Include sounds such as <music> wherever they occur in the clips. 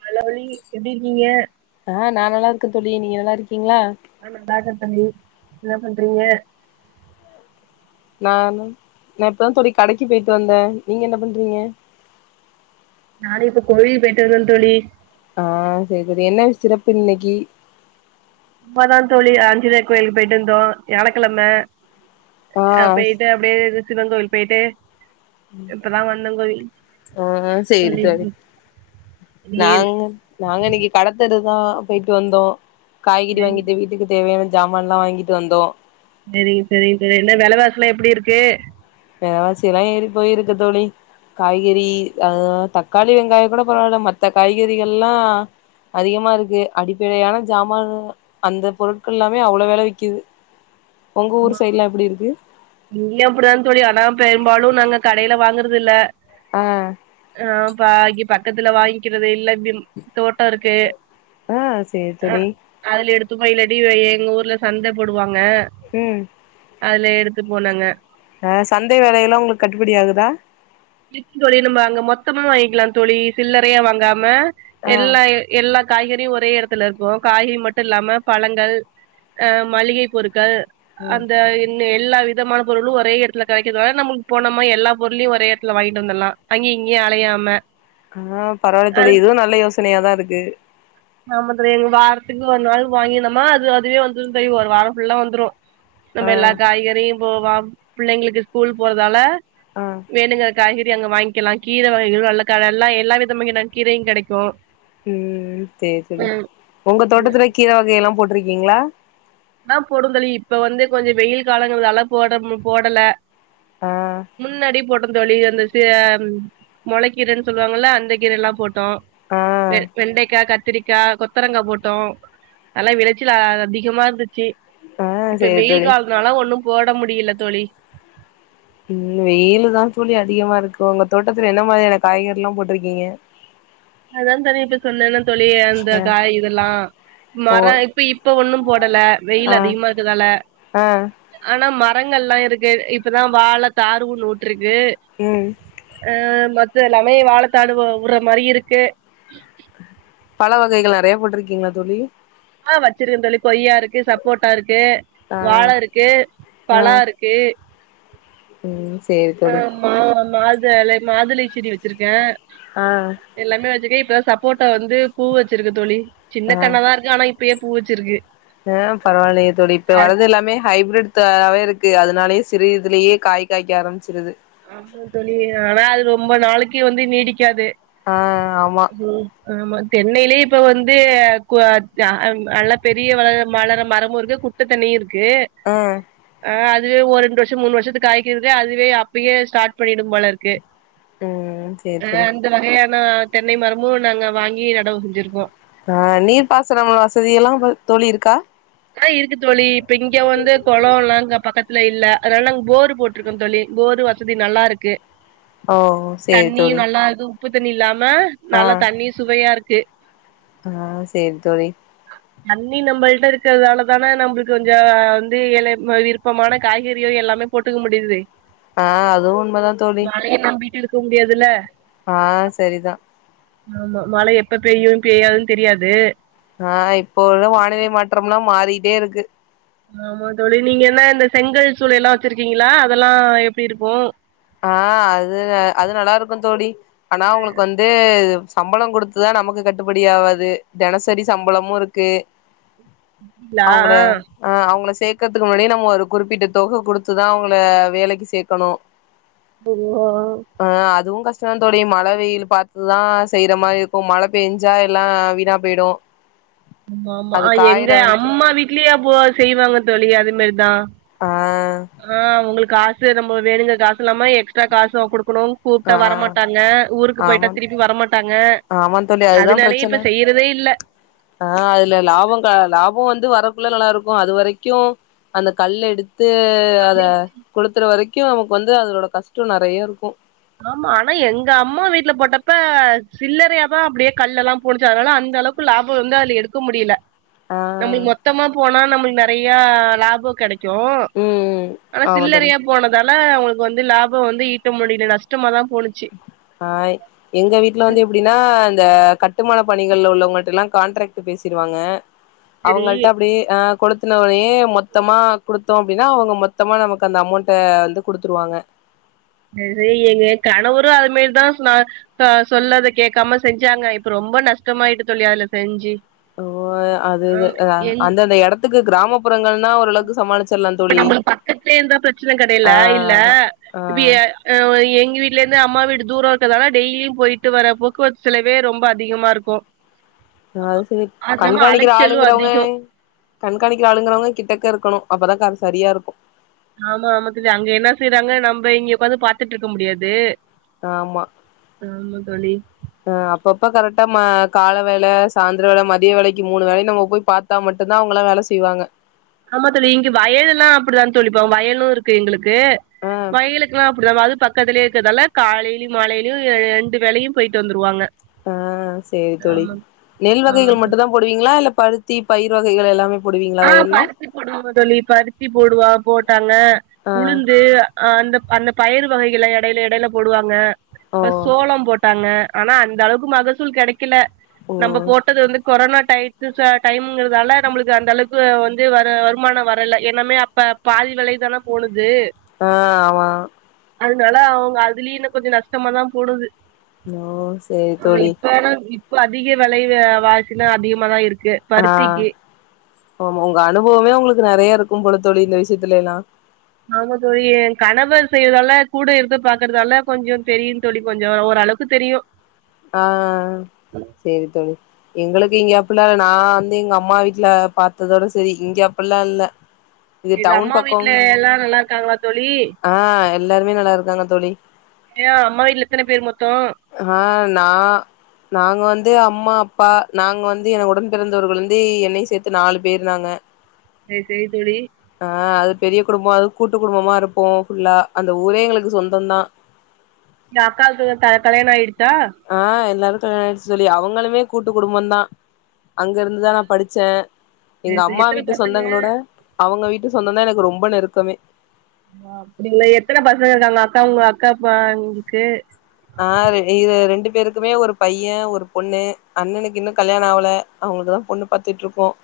தளபதி எப்டி இருக்கீங்க ஆ நான நல்லா இருக்கேன் தோழி நீ நல்லா இருக்கி ஜக்கரத்த தம்பி என்ன பண்றீங்க நானு நான இப்தான் கடைக்கு போயிட்டு வந்தேன் நீங்க என்ன பண்றீங்க நானும் இப்ப கோவில்க்கு போய்ட்டு வந்தேன் தோழி ஆ செரி செரி என்ன சிறப்பு இன்னைக்கி இப்ப தான் தோழி அஞ்சனோய கோயிலுக்கு போயிட்டு இருந்தோம் விழாயக்கிழம ஆ அப்போய்ட்டு அப்டிய சிவன் கோவில் போய்ட்டு ஆ செரி செரி தோழி நீர் நாங்க நாங்க இன்னைக்கி கடத்தெருவுக்கு இப்தான் போயிட்டு வந்தோம் காய்கறி சரிங்க வாங்கிட்டு வீட்டுக்கு தேவையான சாமான் எல்லாம் வாங்கிட்டு வந்தோம் செரிங்க செரிங்க செரி என்ன வெலவாசிஎல்லாம் எப்டி இருக்கு வெலவாசி எல்லாம் ஏறி போயிருக்கு தோழி காய்கறி அ தக்காளி வெங்காயம் கூட பரவாயில்ல மத்த காய்கறிகள் எல்லாம் அதிகமா இருக்கு அடிப்படையான சாமானான் அந்த பொருட்கள் எல்லாமே அவ்வளவு வெல விக்குது உங்க ஊர் சைடுலா எப்டி இருக்கு அனா பெரும்பாலும் நாங்க கடயில வாங்க விக்கறது இல்ல ஆ ஆ பாகி பக்க பக்கத்துல வாங்கிக்கிறது இல்ல <inaudible> தோட்டம் இருக்கு ஆ சேரி அ தோழி அதுல எடுத்து துவளடிக்கிர எங்க ஊர்ல சந்த போடுவாங் அங்க அதுல எடுத் போனாங்க அ சந்தை வேலைய எல்லாம் உங்களுக்கு கட்டுபடி ஆகுதா இக்கு தோழி நம்பா அங்க மொத்தமும் வாங்கிக்கலாம் தோழி சில்லறையா வாங்காம ஆ எல்ல எல்லா காய்கறும் ஒரே இடத்துல இருக்கும் காய்கறி மட்டும் இல்லாம பழங்கள் அஹ் மளிகை பொருட்கள் ம் அந்த இன்ன எல்லா வி விதமான பொருளும் ஒரேடத்துல கெடைக்கதுனால நம் போனம்மா எல்லா பொருளும்யும் ஒரே இ தல வாங்கிட்டு வந்தடலாம் அங்கய இங்கயே அலையாம ஆஹ் பரவாயில்ல தோழி இதுவும் நல்ல யோச சனயாதான் இருக்கு நம <unintelligible> வாரத்துக்கு ஒரு நாள் வாங்கினந்தம்மா அது அதுவே வந்துரும் தோழி ஒரு வாரம் ஃபுல்லா வந்துரும் ஆ நம்ம எல்லா காய்கறும் போவாம் பிள்ளங்களுக்கு ஸ்கூல் போறதால ஆ வேணுங்க காய்கறி கறி அங்க வாங்கிக்கலாம் கீர வகைகள் நல்ல நக்க எல்லாம் எல்லா விதம் வ கீரையும் கிடைக்கும் உம் சேரி சேரி உங்க தோட்டத்துல கீர வகைய எல்லாம் போட்டு இருக்கீங்களா அதா போடும் தோழி இப்ப வந்து கொஞ்சம் வெயில் காலங்களால போடமு போடல ஆ முன்னாடி போட்ட தோழி அந்த ஆஹ் மொளக்கீரைன்னு சொல்லுவாங்கல்ல அந்த கீரை எல்லாம் போட் டோ ஆ வெ வெண்டைக்காய் கத் கத்திரிக்காய் கொத்தரங்கா போட்டோம் நல்லா விளச்சல் அதிகமா இருந்துச் கே ஆ இப்ப சேரி வெயில் தோழி காலனால ஒண்ணும் போட முடியல தோழி உம் வெயிலு தான் தோழி அதிகமா இருக்கு இப்போ உங்க தோட்டத்துல என்ன மாதிரியான காய்கறி ல்லாம் போட்டிருக்கீங்க அதான் தனி இப்ப சொன்னேன்னா தோழி அந்த ஆ காய் இதெல்லாம் ஓ மரம் இப்ப இப்ப ஒண்ணும் போடல ஆ வெயில் அதிகமா இருக்குதால ஆ ஆனா மர மரங்கல்லாம் இருக்கு இப்பதான் வாழ தார் ஒன்னு வுருக்கு கு ம் அஹ் ம மத்தது எல்லாமே வாழத்தாரு உற மாரி இருக்கு கே பல வகைகள் நெறைய போட்டிருக்கீங்களா தோழி ஆஹ வச்சிருக்கன் தோழி கொய்ய இருக்கு சப்போட்டா இருக்கு ஆ க்கு வாழ இருக்கு பலா இருக்கு உம் ஆ மா மாதுஅளை மாதுளை செடி வச்சிருக்கேன் ஆ எல்லாமே வச்சக்கேப் இப்ப சப்போட்டா வந்து பூ வச்சிருக்கு தோலி சின்ன கண்ணா தான் இருக்கு ஆனா இப் அப்பயே பூ வச்சிருக்கு ஆஹ் பரவாயில்லைய தோலி இப்ப அ வரது எல்லாமே ஹைப்ரட் தாவே இருக்கு அதனாலயே சிறு இதுலேயே காய் காய்க்க ஆரம்பிச்சிறுது ஆமா தோலி ஆனா அது ரொம்ப நாளைக்கு வந்து நீடிக்காது ஆஹ் ஆமா ம் ஆமா தென்னையிலயே இப்ப வந்து கு அ பெரிய வள வளர மரமும் இருக்கு குட்டை தென்னையும் இருக்கு கே ஆ அஹ் இதுவே ஒரு இரண்டு வருஷம் மூணு வருஷத்துக்கு காய்கிறது அதுவே அப் அப்பயே ஸ்டார்ட் பண்ணிடும் போல இருக்கு ம் சேரி தோழி ஆஹ் அந்த வகையான தென்னை மரமும் நாங்க வாங்கி நடவு செஞ்சிருக்கோம் ஆஹ் நீர் பாசனம் வசதி எல்லாம் தோலி இருக்கா ஆ இருக்கு தோலி இப்ப இங்க வந்து குளம்ல்லாம் இங்க பக்கத்துல இல்ல அதனால நாங்க போரு போட்டிருக்கோம் தோலி போரு வசதி நல்லா இருக்கு ஓ சேரி தோழி புது நிலம் மா நல்லா தண்ணி சுவையா இருக் சே ஆஹ் சரி தோழி தண்ணி நம்மளிட்ட இருக்கு ச அதால தானே நம்மளுக்கு கொஞ்சம் வந்து இல விருப்பமான காய்கறியோ எல்லாமே போட்டுக்க முடியுது ஆஹ் அதுவும் உண்மைதான் தோலி தூங்கியதுதில ஆஹ் சரிதான் ஆமா மலை எப்ப பெய்யும் பெய்யாதுன்னு தெரியாது ஆஹ் இப்போ உள்ள வானிலை மாற்றம்லாம் மாறி டே இருக்கு ஆமா தோலி நீங்க என்ன இந்த செங்கல் சூளை எல்லாம் வச்சிருக்கீங்களா அதெல்லாம் எப்படி இருக்கோம் ஆஹ் அது அது நல்லா இருக்கும் தோலி ஆனா ஆ உங்களுக்கு வந்து சம்பளம் கொடுத்துதான் நமக்கு கட்டுப்படி ஆவாது தினசரி சம்பளமும் இருக்கு கூப்புடிங்களா ஆஹ் சேர்க்கறதுக்கு முன்னாடி நம்ம ஒரு குறிப்பிட்ட தொகை குடுத்துதான் அவங்கள வேலைக்கு சேர்க்கணும் <unintelligible> <unintelligible> மழ வெயில் பார்த்துதா செய்யற மாரி இருக்கு மல பெஞ்சா எல்லா வீணா போயிடு ஆமா ஆமா அது காயற எங்க வரைக்கு அம்மா வீட்லயே அப்போ செய்வாங்க தோலி அது மேரிதா ஆஹ் காசு நம்ம வேணுங்க காசு இல்லாம எக்ஸ்ட்ரா காசு குடு க்கணு கூப்ட்டா ஆ வரமாட்டாங்க ஊருக்கு போயிட்டா ஆமா திருப்பி வரமாட்டாங்க ஆமா தோழி அதனாலயே இப்ப செய்யறதே இல்ல ஆஹ் அதுல லாப கா லாப வந் து வரக்குள்ள நல்லா இருக்கு அது வரைக்கு அந்த கல் எடுத் து அத நம்மளுக்கு கொலுத்துற வரை கியு நமக்கு வந்து அதனோட கஷ்ட நெறைய இருக்கோ ஆமா ஆனா எங்க அம்மா வீட்ல போட்டப்ப சில்லறையாதா அப்டியே கல் எல்லா போனிச்சி அதனால அந்த அளவுக்கு லாப வந்து அதுல எடுக்க முடியல ஆ நம்மளுக் ம் மொத்தமா போனா நம்மளுக் நெறைய லாப கிடை க்கு ம் ஆனா ஆமா தோழி சில்லறியா போனதா ல அவுங்களுக்கு வந்து லாபம் வந்து ஈட்ட முடியல நஷ் டமாத ஆஹ் எங்க வீட்ல வந்து எப்டின்னா இந்த கட்டுமானப் பணிகள்ல உள்ளவங்கள்ட்ட எல்லா கான்ட்ராக்ட் பேசிடுவாங்க செரி அவங்கள்ட்ட அப்டே அஹ் கொலுத்துனவனே மொத்தமா குடுத்தோம் அப்டின்னா அவுங்க மொத்தமா நமக்கு அந்த அமௌண்ட வந்து குடுத்துருவாங்க <unintelligible> எங்க கணவரு அது மேரிதா சொன்னாங்க க சொல்லத கேட்காம செஞ்சாங்க இப்ப ரொம்ப நஷ்டமாயிட்டு தோலி அதுல செஞ்சி ஓ அது இது அந்த அந்த எடத் க்கு கிராம இப்ப நம்மளுக்கு பக்கத்துலே இருந்தா பிரச்சன கிடையல ஆ இல்ல அதா ஆ இப்ப எங்க வீட்ல இருந்து அம்மா வீடு தூர இருக்கறதால டெய்லியு போயிட்டு வர போக்குவரத்து செலவே ரொம்ப அதிகமா இருக்கோ அது சரி கண்காணிக்கிற ஆளுங்கிறவங்க அதிகம் கண்காணிக்கிற ஆளுங்கிறவங்க கிட்டக்க இருக்கணு அப்பதா கா அது சரியா இருக்கோ ஆமா ஆமா தோலி அங்க என்ன செய்யறாங்க நம்ம இங்க உக்காந்து பார்த்துட்டு இருக்க முடியாது ஆமா ஆமா தோழி ஆஹ் அப்பப்ப கரெக்டா மா கால வேல சாய்ந்தர வேல மதிய வேலைக்கு மூணு வேலையு நம்ம போய் பார்த்தா மட்டுந்தா அவுங்கலா வேல செய்வாங்க ஆமா தோலி இங்க வயலு எல்லா அப்டிதா தோலி வயலு இருக்கு எங்களு க்கு ஆ வயிலுக்கலா <unintelligible> பக்கத்திலே இருக்கதால காலையிலு மாலையிலு ரெண்டு வேலையு போயிட்டு வந்துருவாங்க ஆஹ் சேரி தோழி ஆமா நெல் ஆமா வகைகள் மட்டு தோழி தான் போடுவீங்களா இல்ல பருத் தீ பயிர் வகைகள் எல்லாமே போடுவீங்களா ஆ வயல்ல பருத்தி போடுவ தோழி பருத்தி போடுவா போட் ஆ உளுந்து அந்தப் அந்தப் பயிர் வகைகள எடையில எடையில போடுவாங்க ஓ சோளம் போட்டாங்க ஆனா அந்த அளவுக்கு மகசூல் கெடைக்கல கெடக்கில்ல ஓ நம்ம போட்டது வந்து கொரோனா டைம்ங்கறதால நம்மளுக்கு அந்த அளவுக்கு வந்து வ வருமானம் வரல என்னமே அப்ப பாதி விலை தானே போனுது ஆஹ் ஆமா அதனால அவுங்க அதுலயும் இன்னும் கொஞ்சோம் நஷ்டமா தான் போடுது அலோ சேரி ஆமா தோழி இப்ப ஆனா இப்ப அதிக வெலைவு வாசினா அதிகமா தான் இருக்கு இருக்கு ஆ பருத்திக்கு ஆமா உங்க அனுபவமே உங்களுக்கு நறைய இருக்கும் போல தோழி இந்த விஷயத்துலலாம் ஆமா தோழி என் கணவர் செய்றதால கூட இருந்து பாக்குறதால கொஞ்சோம் தெரியும் தோழி கொஞ்சோம் ஓரளவுக்கு தெரியும் ஆ ஆ சேரி தோழி எங்களுக்கு இங்க அப்லாம் இல்ல நான் வந்து எங்க அம்மா வீட்ல பாத்ததோட சேரி இங்க அப்லாம் இல்ல இது டவுன் அம்மா வீட்ல பக்கோங்கற எல்லாம் நல்லா இருக்காங்களா தோழி ஆ எல்லாருமே நல்லா இருக்காங்க தோழி ஏ அம்மா வீட்ல எத்தன பேர் மொத்தம் ஆ நான் நாங்க வந்து அம்மா அப்பா நாங்க வந்து என் ஒடன் பிறந்தவர்கள் வந்து என்னையும் சேத்து நாலு பேரு நாங்க சேரி சேரி தோழி ஆ அது பெரிய குடும்பம் அது கூட்டு குடும்பமா இருப்போம் ஃபுல்லா அந்த ஊரே எங்களுக்கு சொந்தம் தான் எங்க அக்காக்கு க கல்யாணம் ஆயிடுச் ஆ எல்லாருக்கும் கல்யாணம் ஆயிச்சி தோழி அவுங்களுமே கூட்டு குடும்பம் தான் அங்க இருந்துதான் நான் படிச்சேன் எங்க சரி சரி அம்மா எத்தன வீட்டு பசங்க சொந்தங்களோட அவுங்க வீட்டு சொந்தம் தான் எனக்கு ரொம்ப நெருக்கமே ஆ அப்டிங்களா எத்தன பசங்க இருக்காங்க அக்கா உங்க அக்காப் பங்களுக்கு ஆ இ ரெண்டு பேருக்குமே ஒரு பையன் ஒரு பொண்ணு அண்ணனுக்கு இன்னும் கல்யாணம் ஆவல அவுங்களுக்குதான் பொண்ணு பாத்துட்டு இருக்கோம்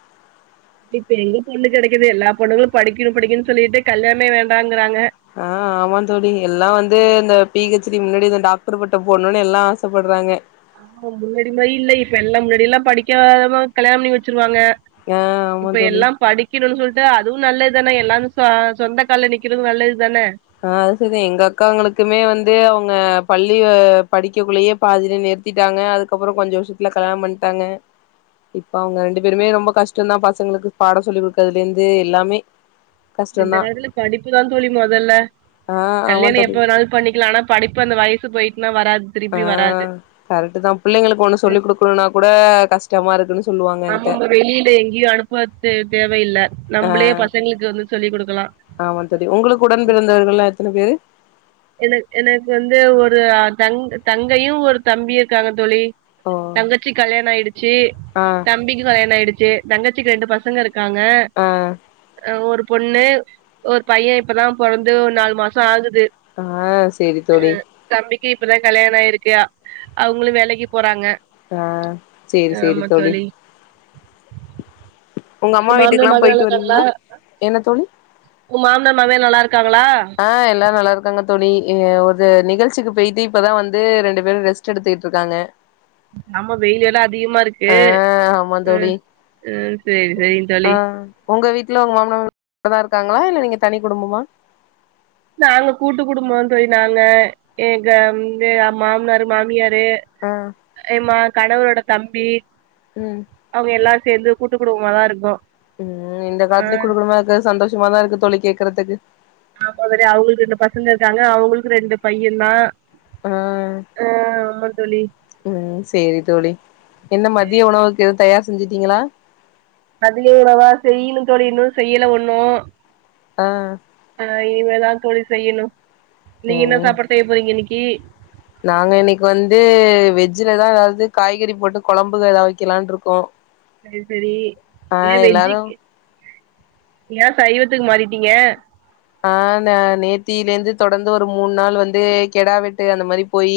இப்ப எங்க பொண்ணு கெடைக்குது எல்லா பொண்ணுகளும் படிக்கணும் படிக்கன்னு சொல்லிட்டு கல்யாணமே வேண்டாங்க ஆ ஆமா தோழி எல்லாம் வந்து இந்த பீ கச் டி முன்னாடி இந்த டாக்டர் பட்டம் போடணும்ன்னு எல்லாம் ஆசப்படுறாங்க ஆஹ முன்னாடி மாதிரி இல்லை இப்ப எல்லாம் முன்னாடி மாரி இல்ல படிக்காத கல்யாணம் பண்ணி வச்சிருவாங்க ஆ ஆமா இப்ப தோழி எல்லாம் படிக்கணும்ன்னு சொல்லிட்டு அதுவும் நல்லது இப்பதான எல்லாரும் சொந்த கால்ல நிக்கிறதும் நல்ல அஹ் அது சேரி எங்க அக்காங்களுக்குமே வந்து அவ அவங்க பள்ளி படிக்கக்குள்ளேயே பாதிலே நிறுத்திட்டாங்க அதுக்கப்பறம் கொஞ்சம் வருஷத்துல கல்யாணம் பண்ணிட்டாங்க இப்ப அவங்க ரெண்டு பேருமே ரொம்ப கஷ்டம்தான் பசங்களுக்கு பாடம் சொல்லி கொடுக்கறதுல இருந்து எல்லாமே இந்த கஷ்டம்தா காலத்துல படிப்புதான் தோழி மொதல்ல ஆ ஆமா கல்யாணம் தோழி எப்ப வோனாலும் பண்ணிக்கலாம் ஆனா படிப்பு அந்த வயசு போயி ஆஹ் கரெக்ட் தான் பிள்ளைங்களுக்கு ஒண்ணு சொல்லி் கொடுக்கணும்னா கூட கஷ்டமா இருக்குணு நமம வெளியில எங்கேயும் அனுப்பது தேவையில்லை ஆ நம்மளே பசங்களுக்கு வந்து சொல்லிக் கொடுக்கலாம் ஆமா தோழி உங்களுக்கு உடன் பிறந்தவர்கள்லா எத்தன பேரு என எனக்கு வந்து ஒரு தங் தங்கையும் ஒரு தம்பி இருக்காங்க தோழி ஓ தங்கச்சி கல்யாணம் ஆயிடுச்சு ஆ தம்பிக்கு கல்யாணம் ஆயிடுச்சு தங்கச்சிக்கு ரெண்டுபசங்க இருக் இருக்காங்க ஆ ஒரு பொண்ணு ஒரு பையன் இப்பதான் பிறந்து ஒரு நாலு மாசம் ஆகுது ஆஹ் சேரி தோழி இப்பதான் கல்யாணம் ஆயிருக்கு அவங்களும் வேலைக்கு போறாங்க ஆஹ் சேரி சேரி தோழி உங்க அம்மா ஏ மாமனார் வீட்டுக்குல்லா மாவிய போயிட்டு நல்லா இருக்கல வருவீங்களா உ மாமனார் மாமிய நல்லா இருக் ஆஹ் எல்லாம் நல்லா இருக் க்கங்க தோளி ஒரு நிகழ்ச்சிக்கு போயிட்டு இப்பதான் வந்து ரெண்டு பேரும் ரெஸ்ட் எடுத்துக்கிட்டு இருக்காங்க ஆமா வெயில எல்லாம் அதிகமா இருக்கு ஆ ஆமா உம் தோழி உம் சேரி சேரி ஆ தோழி உங்க வீட்டுல உங்க மாம்னா மாமியால இருக்காங்களா இல்ல நீங்க தனி குடும்பமா நாங்க கூட்டு குடும்பம்ன்னு தோழினாங்க எங்க வந்து மாமனார் மாமியார் இந்து ஆ ஏமா கணவரோட தம்பி ம் அவங்க எல்லா சேர்ந்து கூட்டு குடும்பம்மா தான் இருக்கும் உம் இந்த காலத்திலே கூட்டுகுடும்பமா இருக்க சந்தோஷ மா தான் இருக்கு தோழி கேடக்குறதுக்கு ஆமா வேர அவங்களுக்கு ரெண்டு பசங்க இருக்காங்க அவங்களுக்கு ரெண்டு பையன் தான் ஆஹ் தோழி உம் சேரி தோழி என்ன மதியம் உணவுக்கு எது தயார் செஞ்சுட்டீங்களா அது இணவா செய்யணும்னு தோழி இன்னும் செய்யலை ஒண்ணு ஆ அஹ் இனிமே தான் போய் செய்யனும் நீங்க என்ன ம் சாப்பாடு செய போறீங்க இன்னைக்கு கீழ் நாங்க இன்னைக்கு வந்து வெஜ்ஜிலதான் காய்கறி போட்டு குழம்பு ஏதா வைக்கலாம் இருக்கோம் செரி செரி ஏ வெஜ்ஜி ஏன் சை சைவதுக்கு மாறிட்டீங்க ஆஹ் ந நேத்திலேந்து தொடர்ந்து ஒரு மூணு நாள் வந்து கெட வெட்டு அந்த மாதிரி போயி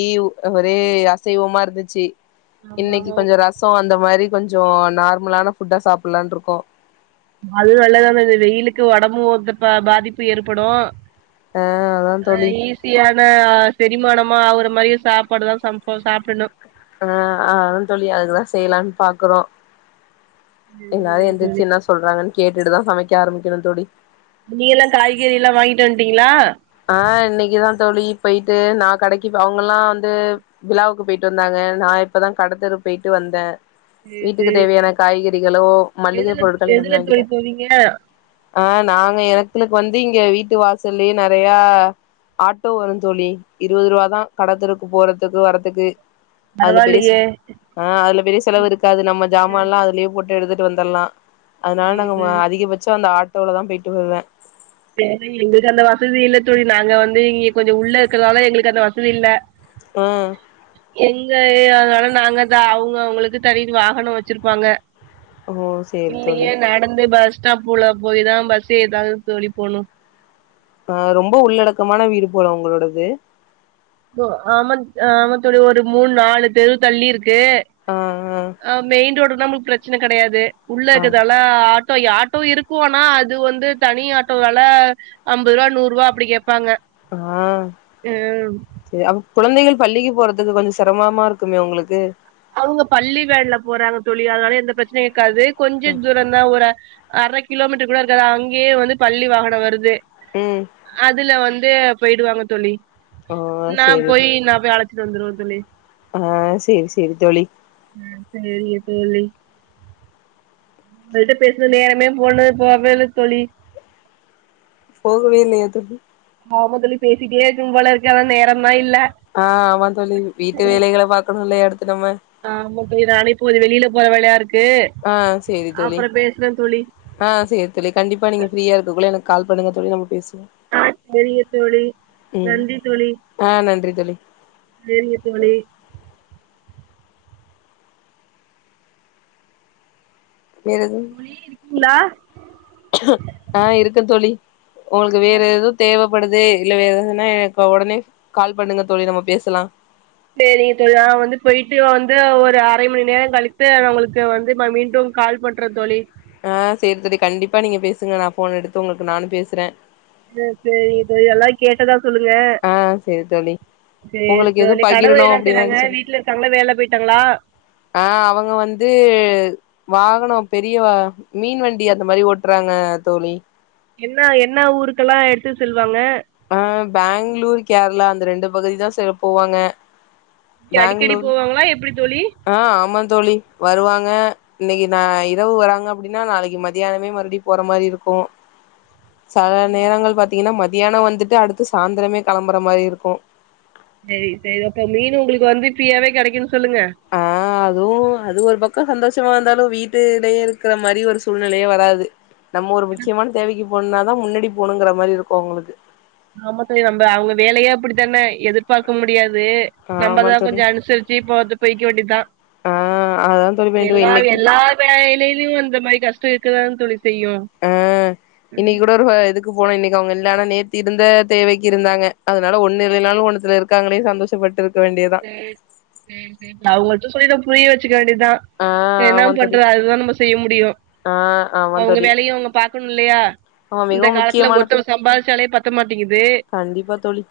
ஒரே அசைவமா இருந்துச்சு ஆமா இன்னைக்கு ஆமா கொஞ்சோ ரசம் அந்த மாரி கொஞ்சோ நார்மலான ஃபுட்டா சாப்பிடலான் இருக்கோம் அது நல்லதானது வெயிலுக்கு ஒடம்பு பாதிப்பு ஏற்படும் ஆ அதா தோழி ஈஸியான செரிமானம் மா அவர் மாரி சாப்பாடுதான் சமைப்போ சாப்டனும் ஆஹ் அதான் தோழி அதுதான் செய்யலாம்னு பாக்குறோம் சரி எல்லாரு சரி தோழி எந்துருச்சு என்ன சொல்றாங்கன்னு கேட்டுட்டுதான் சமைக்க ஆரம்பிக்கணும் தோழி நீங்க எல்லாம் காய்கறி எல்லாம் வாங்கிட்டு வண்டிகளா ஆஹ் இன்னைக்குதான் தோழி போயிட்டு நான் கடைக்கு அவங்க எல்லாம் வந்து விழாவுக்கு போயிட்டு வந்தாங்க நான் இப்பதான் கடத்தெரு போயிட்டு வந்தேன் சரி வீட்டுக்கு சரி தேவையான காய்கறிகளோ மல்லிகை எதுல பொருட்கள் எல்லாமே எதுல தோழி வாங்கிட்டேன் போவீங்க ஆஹ் நாங்க எங்களுக்கு வந்து இங்க வீட்டு வாசலை நிறைய ஆட்டோ வரும் தோழி இருபது ரூப தான் கடதெருக்கு போறதுக்கு வரதுக்கு அதுல பெரிய பரவாயில்லயே ஆஹ் அதுல பெரிய செலவு இருக்காது நம்ம ஜாமான் ம் எல்லாம் அதுலயே போட்டு எடுத்துட்டு வந்துடலாம் அதனால சரி நாங்க அதிகபட்சம் அந்த ஆ அவளவுதான் போயிட்டு வருவேன் செரி எங்களுக்கு அந்த வசதி இல்ல தோழி நாங்க வந்து இங்க கொஞ்சோ உள்ள இருக்கறதால எங்களுக்கு அந்த வசதி இல்ல உம் எங்க அதனால நாங்க தான் அவங்க அவங்களுக்கு தனி வாகனம் வச்சிருப்பாங்க ஓ சேரி தோழி இல்லையே நடந்து பஸ் பஸ் ஸ்டாப்பூல போய்தான் பஸ் ஏதாது தோழி போனும் ஆ ரொம்ப உள்ளடக்கமான வீடு போல உங்களோடது ஆ ஆமா தோழி ஒரு மூணு நாலு தெரு தள்ளி இருக்கு ஆ கு மெயின் ரோடு நம்மளுக்கு பிரச்சன கிடையாது உள்ள ஆ ஆ இருக்காதால இப்ப ஆட்டோ இருக்கும்னா அது வந்து தனி ஆட்டோ வெல அம்பது ரூபா நூறு ரூபா அப்படி கேப்பா ப்பாங்க ஆ உம் அப்ப குழந்தைகள் பள்ளிக்கு போறதுக்கு கொஞ்சம் சிரமமா இருக்குமே உங்களுக்கு அவுங்க பள்ளி வேன்ல போறாங்க தோழி அதுனால எந்த பிரச்சனையும் காது கொஞ்சம் தூரம் தான் ஒரு அரைக் கிலோமீட்டர் கூட இருக்காது அங் கேயே பள்ளி வாகனம் வருது ம் அதுல வந்து போயிடுவாங்க தோழி ஓ நான் சேரி போய் நான் போய் அழை வந்துருவேன் தோழி ஆஹ் சேரி சேரி தோழி ஆஹ் சேரிங்க தோழி உங்களிட்ட பேசின நேரமே போனது போவேல தோழி போகவே இல்லையா தொழி ஆமா தோழி பேசிட்டே இருக்கணும் போலருக்கு நேரமே ஆஹ் ஆமா தோழி வீட்டு வேலைகளை பாக்கணுல்லைய அடுத்து நம்ம ஆமாப்ப நானேப்போ வெளியில போரவேலைய இருக்கு ஆஹ் சேரி தோழி அப்புற பேசுறே தோழி ஆஹ் சேரி தோழி கண்டிப்பா நீங்க ஃப்ரீயா இருக்குள்ள எனக்கு கால் பண்ணுங்கதோழி நம்ம பேசு ஆ சரிங்க தோழி ம் நன்றி தோழி ஆ நன்றி தோழி சேரிங்க தோழி வேற எதுவும் தோழி இருக்கீங்களா ஆஹ் இருக்கேன் தோழி உங்களுக்கு வேற ஆ எதுவும் தேவப் ப்படுது இல்ல வேற ஏதுன்னா எனக்கு உடனே கால் பண்ணுங்க தோழி நம்ம பேசலாம் சேரிங்க தோழி நான் வந்து போயிட்டு வந்து ஒரு அரை மணி நேரம் கழித்து உங்களுக்கு வந்து மீண்டும் கால் பண்றேன் தோழி ஆஹ் சேரி சேரி கண்டிப்பா நீங்க பேசுங்க நான் போன் எடுத்து உங்களுக்கு நானும் பேசுறேன் சேரிங்க தோழி எல்லாம் கேட்டதா சொல்லுங்க ஆஹ் சரி தோழி சேரி உங்களுக்கு எதுவும் தோழி கணவர் பகிரணும் என்ன அப்படின் செய்றாங்க நெனச்ச வீட்ல இருக்காங்களா வேல போயிட்டாங்களா ஆஹ் அவங்க வந்து வாகனம் பெரியவா மீன் வண்டி அந்த மாரி ஓட்டுறாங்க தோழி என்ன என்ன ஊருக்கெல்லாம் எடுத்து செல்வாங்க அஹ் பெங்களூர் கேரளா அந்த ரெண்டு பகுதி தான் சில போவாங்க அடிக்கடி பேங்ளூர் போவாங்களா எப்படி தோழி ஆ ஆமா தோழி வருவாங்க இன்னைக்கு நான் இரவு வராங்க அப்படின்னா நாளைக்கு மதியானமே மறுபடி போற மாரி இருக்கும் செல நேரங்கள் பத் பாத்தீங்கன்னா மதியானம் வந்துட்டு அடுத்து சாந்திரமே கிளம்புற மாரி இருக்கும் சரி சரி அப்ப மீன் உங்களுக்கு வந்து ஃப்ரீயாவே கிடைக்குனு ஆஹ் அதுவும் அது ஒரு பக் சந்தோஷமா இருந்தாலும் வீட்டுலேயே இருக்கிற மாதிரி ஒரு சூழ்நிலையே வராது நம்ம ஒரு முக்கியமான தேவைக்கு போணுனாதான் முன்னடி போகணுங்கிற மாரி இருக்கும் அவங்களுக்கு ஆமா தோழி நம்ம அவுங்க வேலையே அப்புடித்தானே எதிர்பாக்க முடியாது து நம்ப ஆமா தான் தோழி கொஞ்சம் அனுசரிச்சு இப்ப போய்க்க வேண்டிதான் ஆ அதா தோழி பண்ணிட்டு இருக்க எல்லா இன்னைக்கு எல்லா வேலையிலும் இந்த மாதிரி கஷ் கேக்க தான் தோழி செய்யு உம் இன்னைக்கு கூட ஒரு இதுக்கு போனும் இன்னைக்கு அவுங்க இல்லாம நேத்தி இருந்த தேவைக்கு இருந்தாங்க அதனால ஒன்னு இல்லனாலும் ஒன்னுத்துல இருக்காங்களேன்னு சந்தோஷப்பட்டு இருக்க வேண்டியதா உம் உம் உஹம் அத மட்டும் சொல்லிடாதி புரிய வச்சு வேண்டி தான் ஆ என்ன ஆமா தோழி பண்றது அதுதான் நம்ம செய்ய முடியும் ஆ ஆமா அவுங்க தோழி வேலையும் அவுங்க பாக்கணும் இல்லையா ஆமா இந்த மிகவும் காலத்துல முக்கியமானது ஒருத்தவுங்க சம்பாதிச்சாலே பத் <unintelligible> கண்டிப்பா தோழி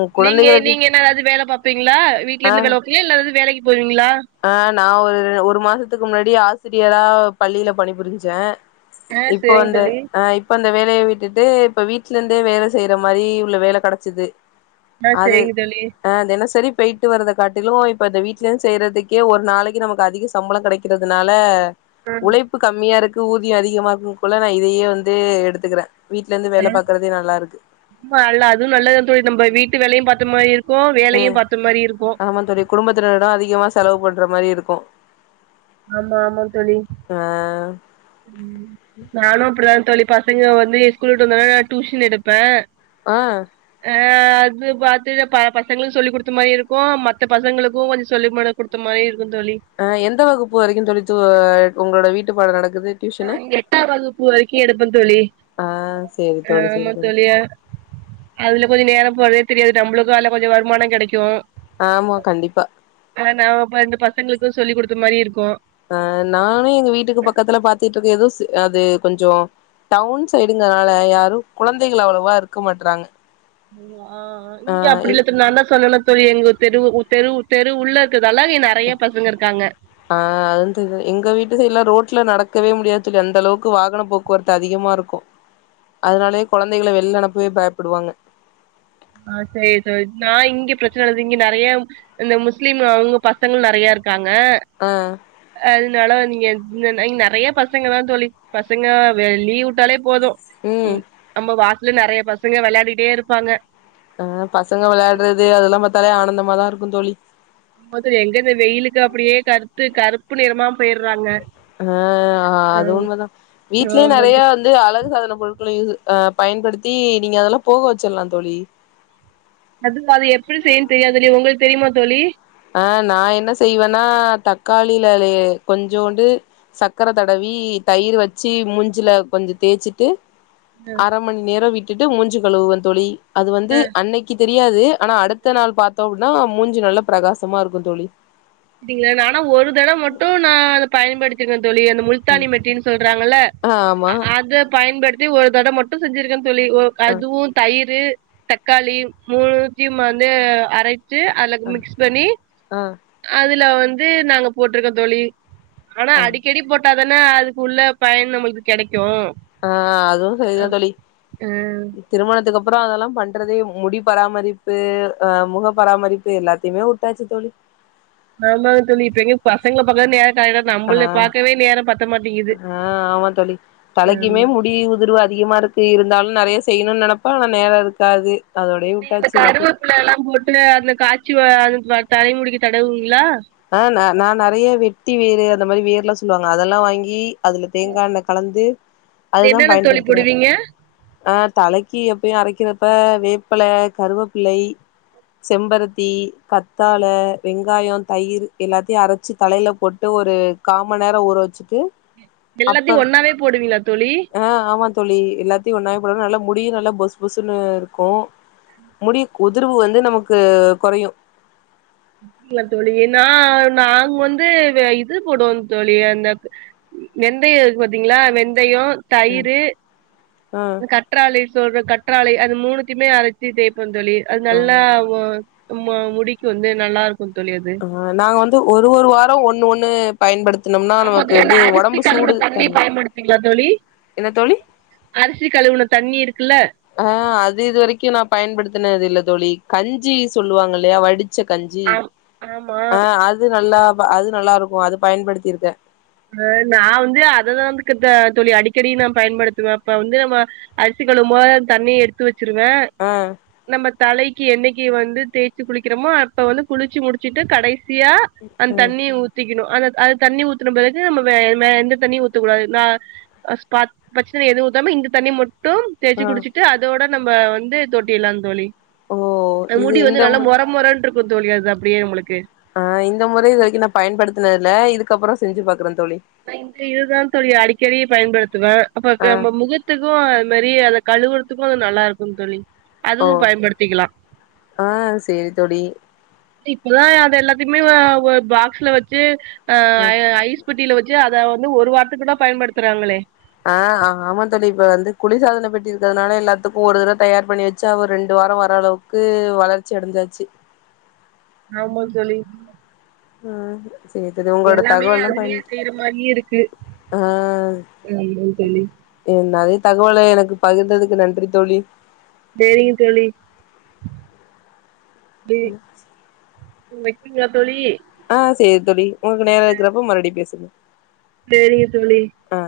உன் நீங்க குழந்தைகள நீங்க என்ன அது வேலை பாப்பீங்க இல்ல வீட்ல இருந்துவேலைபாப்பியா இல்ல வேலைக்கி போயி ஆஹ் நான் ஒரு ஒரு மாசத்துக்கு முன்னாடி ஆஸ் ஆசிரியரா பள்ளியில பணி புரிஞ்சேன் ஆ இப்போ சேரிங்க வந்து தோழி ஆஹ் இப்ப வந்து இந்த வேலையை விட்டுட்டு இப்ப வீட்டு்ல இருந்தே வேலை செய்யிற மாதிரி உள்ள வேலை கிடைச்சுது ஆஹ் சேரிங்க தோழி போயிட்டு வறத காட்டிலும் இப்ப அத வீட்லயே செய்யறதுக் கே ஒரு நாளைக்கு நமக்கு அதிக சம்பளம் கிடைக்கிறதுனால ஆ உழைப்பு கம்மியா இருக்கு ஊதியம் அதிகமாகும் குள்ள நான் இதையே வந்து எடுத்துக்கிறேன் உம் ஆமா நல்லா அதுவும் நல்லது தான் தோழி நம்ம வீட்டு வேலையும் பாத் அது மாரி இருக் உம் ஆமா தோழி குடும்பத்தினரிடம் அதிகமா செலவு பண்ற மாதிரி இருக் கும் ஆமா ஆமா தோழி நானும் அப்படிதான் தோழி ப சங்க வந்து என் ஸ்கூலுட்டு வந்தோன நான் டியூஷன் எடுப்பேன் ஆஹ் ஆஹ் அது பார்த்துட்டு ப பசங்க சொல்லி கொடுத்த மாதிரி இருக்கும் மத்த பசங்களுக்கும் கொஞ்சம் சொல்லி கொடுத்த மாதிரி இருக் ஆஹ் எந்த வகுப் பு வரைக்கும் தோழி து உங்களோட வீட்டு பாடம் நடக் இங்க எட்டாம் வகுப்பு வரைக்கும் எடுப்பேன் தோழி ஆ சேரி தோழி ஆஹ் சேரி ஆமா தோழி தோழிஅதுல கொஞ்சம் நேரம் போறதே தெரியாது நம்மளுக்கும் அதுல கொஞ்சம் வருமானம் கிடைக்கும் ஆமா கண்டிப்பா ஆஹ் நான் வந்து பசங்களுக்கு சொல்லி கொடுத்த மாதிரி இருக்கும் ஆஹ் நானும் எங்க வீட்டுக்கு பக்கத்துல பாத்து ட்டு இருக்கன் அது கொஞ்சோ டவுன் சைடுங்கனால யாரும் கொழந்தைக அவ்வளவா இருக்க மாட்றாங்க உம் ஆஹ் ஆ இங்க அப்படி இவ் இல்ல தோழி நான் சொன்னேன்ல எங்க தெரு தெரு தெரு உள்ள இருக்கதால இங்க நெறைய பசங்க இருக்காங்க ஆஹ் அது தெ எங்க வீட்டு சைடு எல்லாம் ரொம் ரோட்ல நடக்கவே முடியாது தோழி அந்த அளவுக்கு வாகன போக்குவரத்து அதிகமா இருக்கும் அதனாலயே குழந்தைகள வெளிய அனுப்பவே பயப்படுவாங்க ஆஹ் செரி செரி நான் இங்க பிரச்சனது இங்க நெறைய இந்த முஸ்லிம் அவங்க பசங்கள் நெறைய இருக்கா ங்க ஆ அதனால நீங்க இங்க நெறைய பசங்க தான் தோழி பசங்க லீவ் விட்டாலே போதும் ம் நம்ம வா நெறைய பசங்க விளையாடிட்டே இருப்பாங்க ஆஹ் பசங்க விளையாடுறது அதெல்லாம் பாத்தாலே ஆனந்தமாதான் இருக் கு தோழி மொத்தோ எங்க இந்த வெயிலுக்கு அப்டியே கருத்து கருப்பு நிறமா போய்டுறாங்க அஹ் அது உண்மதான் வீட்லேயே ஆமா நெறைய வந்து அழகு சாதன பொரு களா பயன்படுத்தி நீங்க அதெல்லாம் போக வச்சிடலாம் தோழி அது அது எப்படி செய்யன்னு தெரியாது தோழி உங்களுக்கு தெரியுமா தோழி அஹ் நான் என்ன செய்வேன்னா தக்காளில கொஞ்சோண்டு சக்ர தடவி தயிர் வச்சு மூஞ்சில கொஞ்சம் தேய்ச்சுட்டு அரை மணி நேரம் விட் ட்டு மூஞ்சு கழுவுவன் தோழி அது ஆ வந்து அன்னைக்கு முடியாது ஆனா அடுத்த நாள் பாத்தோம் னா மூஞ்சு நல்ல பிரகாசமாக இருக்கும் தோழி அப்டிங்களா நானா ஒரு தட மட்டும் நான் அத பயன்படுத்தீப்பேன் தோழி அந்த முல்தானி ம் மெட்டின்னு சொல்றாங்கல்ல ல ஆ ஆமா அத பயன்படுத்தி ஒரு தடவ மட்டும் செஞ்ருக்கன் தோழி ஆ அதுவும் தயிர் தக்காளி முணூத்தயும் வந்து அரை சு அதுல ஆ மிக்ஸ் பண்ணி ஆ அதுல வந்து நாங்க போட்டிருக்கோம் தோழி ஆனா ஆ அடிக்கடி போட்டா அதுக்கு உள்ள பயன் நமளுக்கு கெடைக்கும் ஆஹ் அதுவும் சரிதான் தோழி அ திருமணத்துக்கு அப் அப்புறம் அதெல்லாம் பண்றதே முடி பராமரிப்பு ஆஹ் முக பராமரிப்பு எல்லாத்தையுமே வுட்டாச்சு தோழி ஆமாங்க தோழி இப்ப எங்க பசங்க பக்கம் ஆஹ் ஆஹ் ஆமா தோழி ஆமா தலைக்குமே முடி உதிர்வு அதிகமா இருக்கு இருந்தாலும் நறைய செய்யணும்னு நினைப்பா நேரம் இருக்காது அதோடயே இந்த வுட்டாச்சு எல்லாத்தையு கருவேப்புள்ள எல்லாம் போட்டு அந்த காச்சி தரைமுடிக்கு தடவுவீங்களா ஆஹ் நான் நறைய வெட்டி வேறு அந்த மாரி வேர் எலாம் சொல்லுவாங்க அதெல்லாம் வாங்கி அதுல தேங்காஎண்ண கலந்து அது அதுதான் என்னென்ன தோழி பயன்படுத்துறேன் போடுவீங்க ஆஹ் தலைக்கு எப்பயும் அரைக்கிற அப்ப வேப்பளை கருவேப்பிள்ளை செம்பருத்தி கத்தாழ வெங்காயம் தயிர் எல்லாத்தையும் அரைச்சி தலையில போட்டு ஒரு காம நேரம் ஊற வச்சு ம் எல்லாத்தையு அப்பறம் ஒன்னாவே போடுவீங்களா தோழி ஆஹ் ஆமா தோழி எல்லாத்தையும் ஒன்னாய போட நல்ல முடியு நல்லா புஸ் புஸ்னு இருக்கும் முடிய உதிர்வு வந்து நமக்கு கொறையும் ங்களா தோழி நான் நாங்க வந்து இது போடுவோம் தோழி அந்த வெந்தயம் பாத்தீங்களா வெந்தயம் தயிரு ஆ கற்றாலை சொல்ற கற் றாலை அது மூணத்துமே அரைச்சி தேய் தோழி அது ஆ நல்லா முடிக்கு வந்து நல்லாருக்கும் ஆஹ் நாங்க வந்து ஒரு ஒரு வாரம் ஒண்ணு ஒண்ணு பயன்படுத் ஆ ம அரிசி கலுன தண்ணி தணியு பாயன்படுதுவீங்கிலா தோழி என்ன தோழி அரிசி கழுவுன தண்ணி இருக்கு <unintelligible> அஹ் அது இது வரைக்கும் நான் பயன்படுத்தினது இல்ல தோழி கஞ்சி சொல்லுவாங்க இல்லையா வடிச் ச்ச கஞ்சி ஆம் ஆமா ஆஹ் அது நல்லா அது நல்லா இருக்கும் அது பயன்படுத்திருக்கன் ஆஹ் நான் வந்து அததான்க்கு தோழி அடிக்கடி நான் பயன்படுத்துவேன் அப்ப வந்து நம்ம அரிசி கழுவும் தண்ணிய எடுத்து வச்ச வச்சிருவேன் ஆ நம்ம தலைக்கு எண்ணிக்கிவந்து தேய்ச்சு குளிக்கிறோமோ அப்ப வந்து குளிச்சு முடிச்சிட்டு கடைசி சியா அந்த தண்ணி ஊத்திகணும் அ அது தண்ணி உத் நம்ம எந்த தண்ணியும் ஊத்துக்கூடாது ந <inaudible> ஊத்தாம இந்த தண்ணி <inaudible> தேயிச்சு ஆ குடிச்சிட்டு அதோட நம்ம வந்து தோட்டி எல்லாம் தோழி ஓ இது முடி இந்த வந்து நல்லா மோர மோர இருக்கு கொது தோழி அப்டியே உங்களுக்கு ஆ இந்த முறை இது வரைக்கும் நான பயன்படுத்தினது இல்ல இதுக்கப்பறம் செஞ்சு பாக்குறே தோழி இதுதான் தொழி அடிக்கடி பயன்படுத்துவேன் அப்ப ஆ நம்ம முகத்துக்கும் அது மாரி அத கழுவுறதுக்கும் அது நல்லா இருக்கும் தோழி ஓ அதுவும் பயன்படுத்திக்கலாம் ஆ சேரி தோழி இப்தான் அது எல்லாம் எமே ஒரு பாக்ஸ்ல வச்சு ஆ ம். ஐஸ் குட்டில அத வந்து ஒரு வாரத்துக்குதா பயன்படுத்துறாங்களே ஆ ஆமா தோழி இப்ப வந்து குளி சாதன பெட்டி இருக்கிறதுனால எல்லாத்துக்கும் ஒரு தடவ தயார் பண்ணி வச்சு அவர் ரெண்டு வாரம் வர அளவுக்கு வளர்ச்சி அடைஞ்சாச்சு ஆமா தோழி ஆ செரி உங்களோட எல்லாமே தகவலாம் அதுலயே பயன்படுத்தி செய்யற மாரியே இருக்கு ஆ ஆமா தோழி என்ன தகவல் எனக்கு பகிர்ந்ததுக்கு நன்றி தோழி செறீங்க தோழி <inaudible> வைக்கீங்களா தோழி ஆ செரி தோழி உங்க நேரம் இருக்கிறப்ப மறுபடி பேசுங்க செரிங்க தோழி ஆ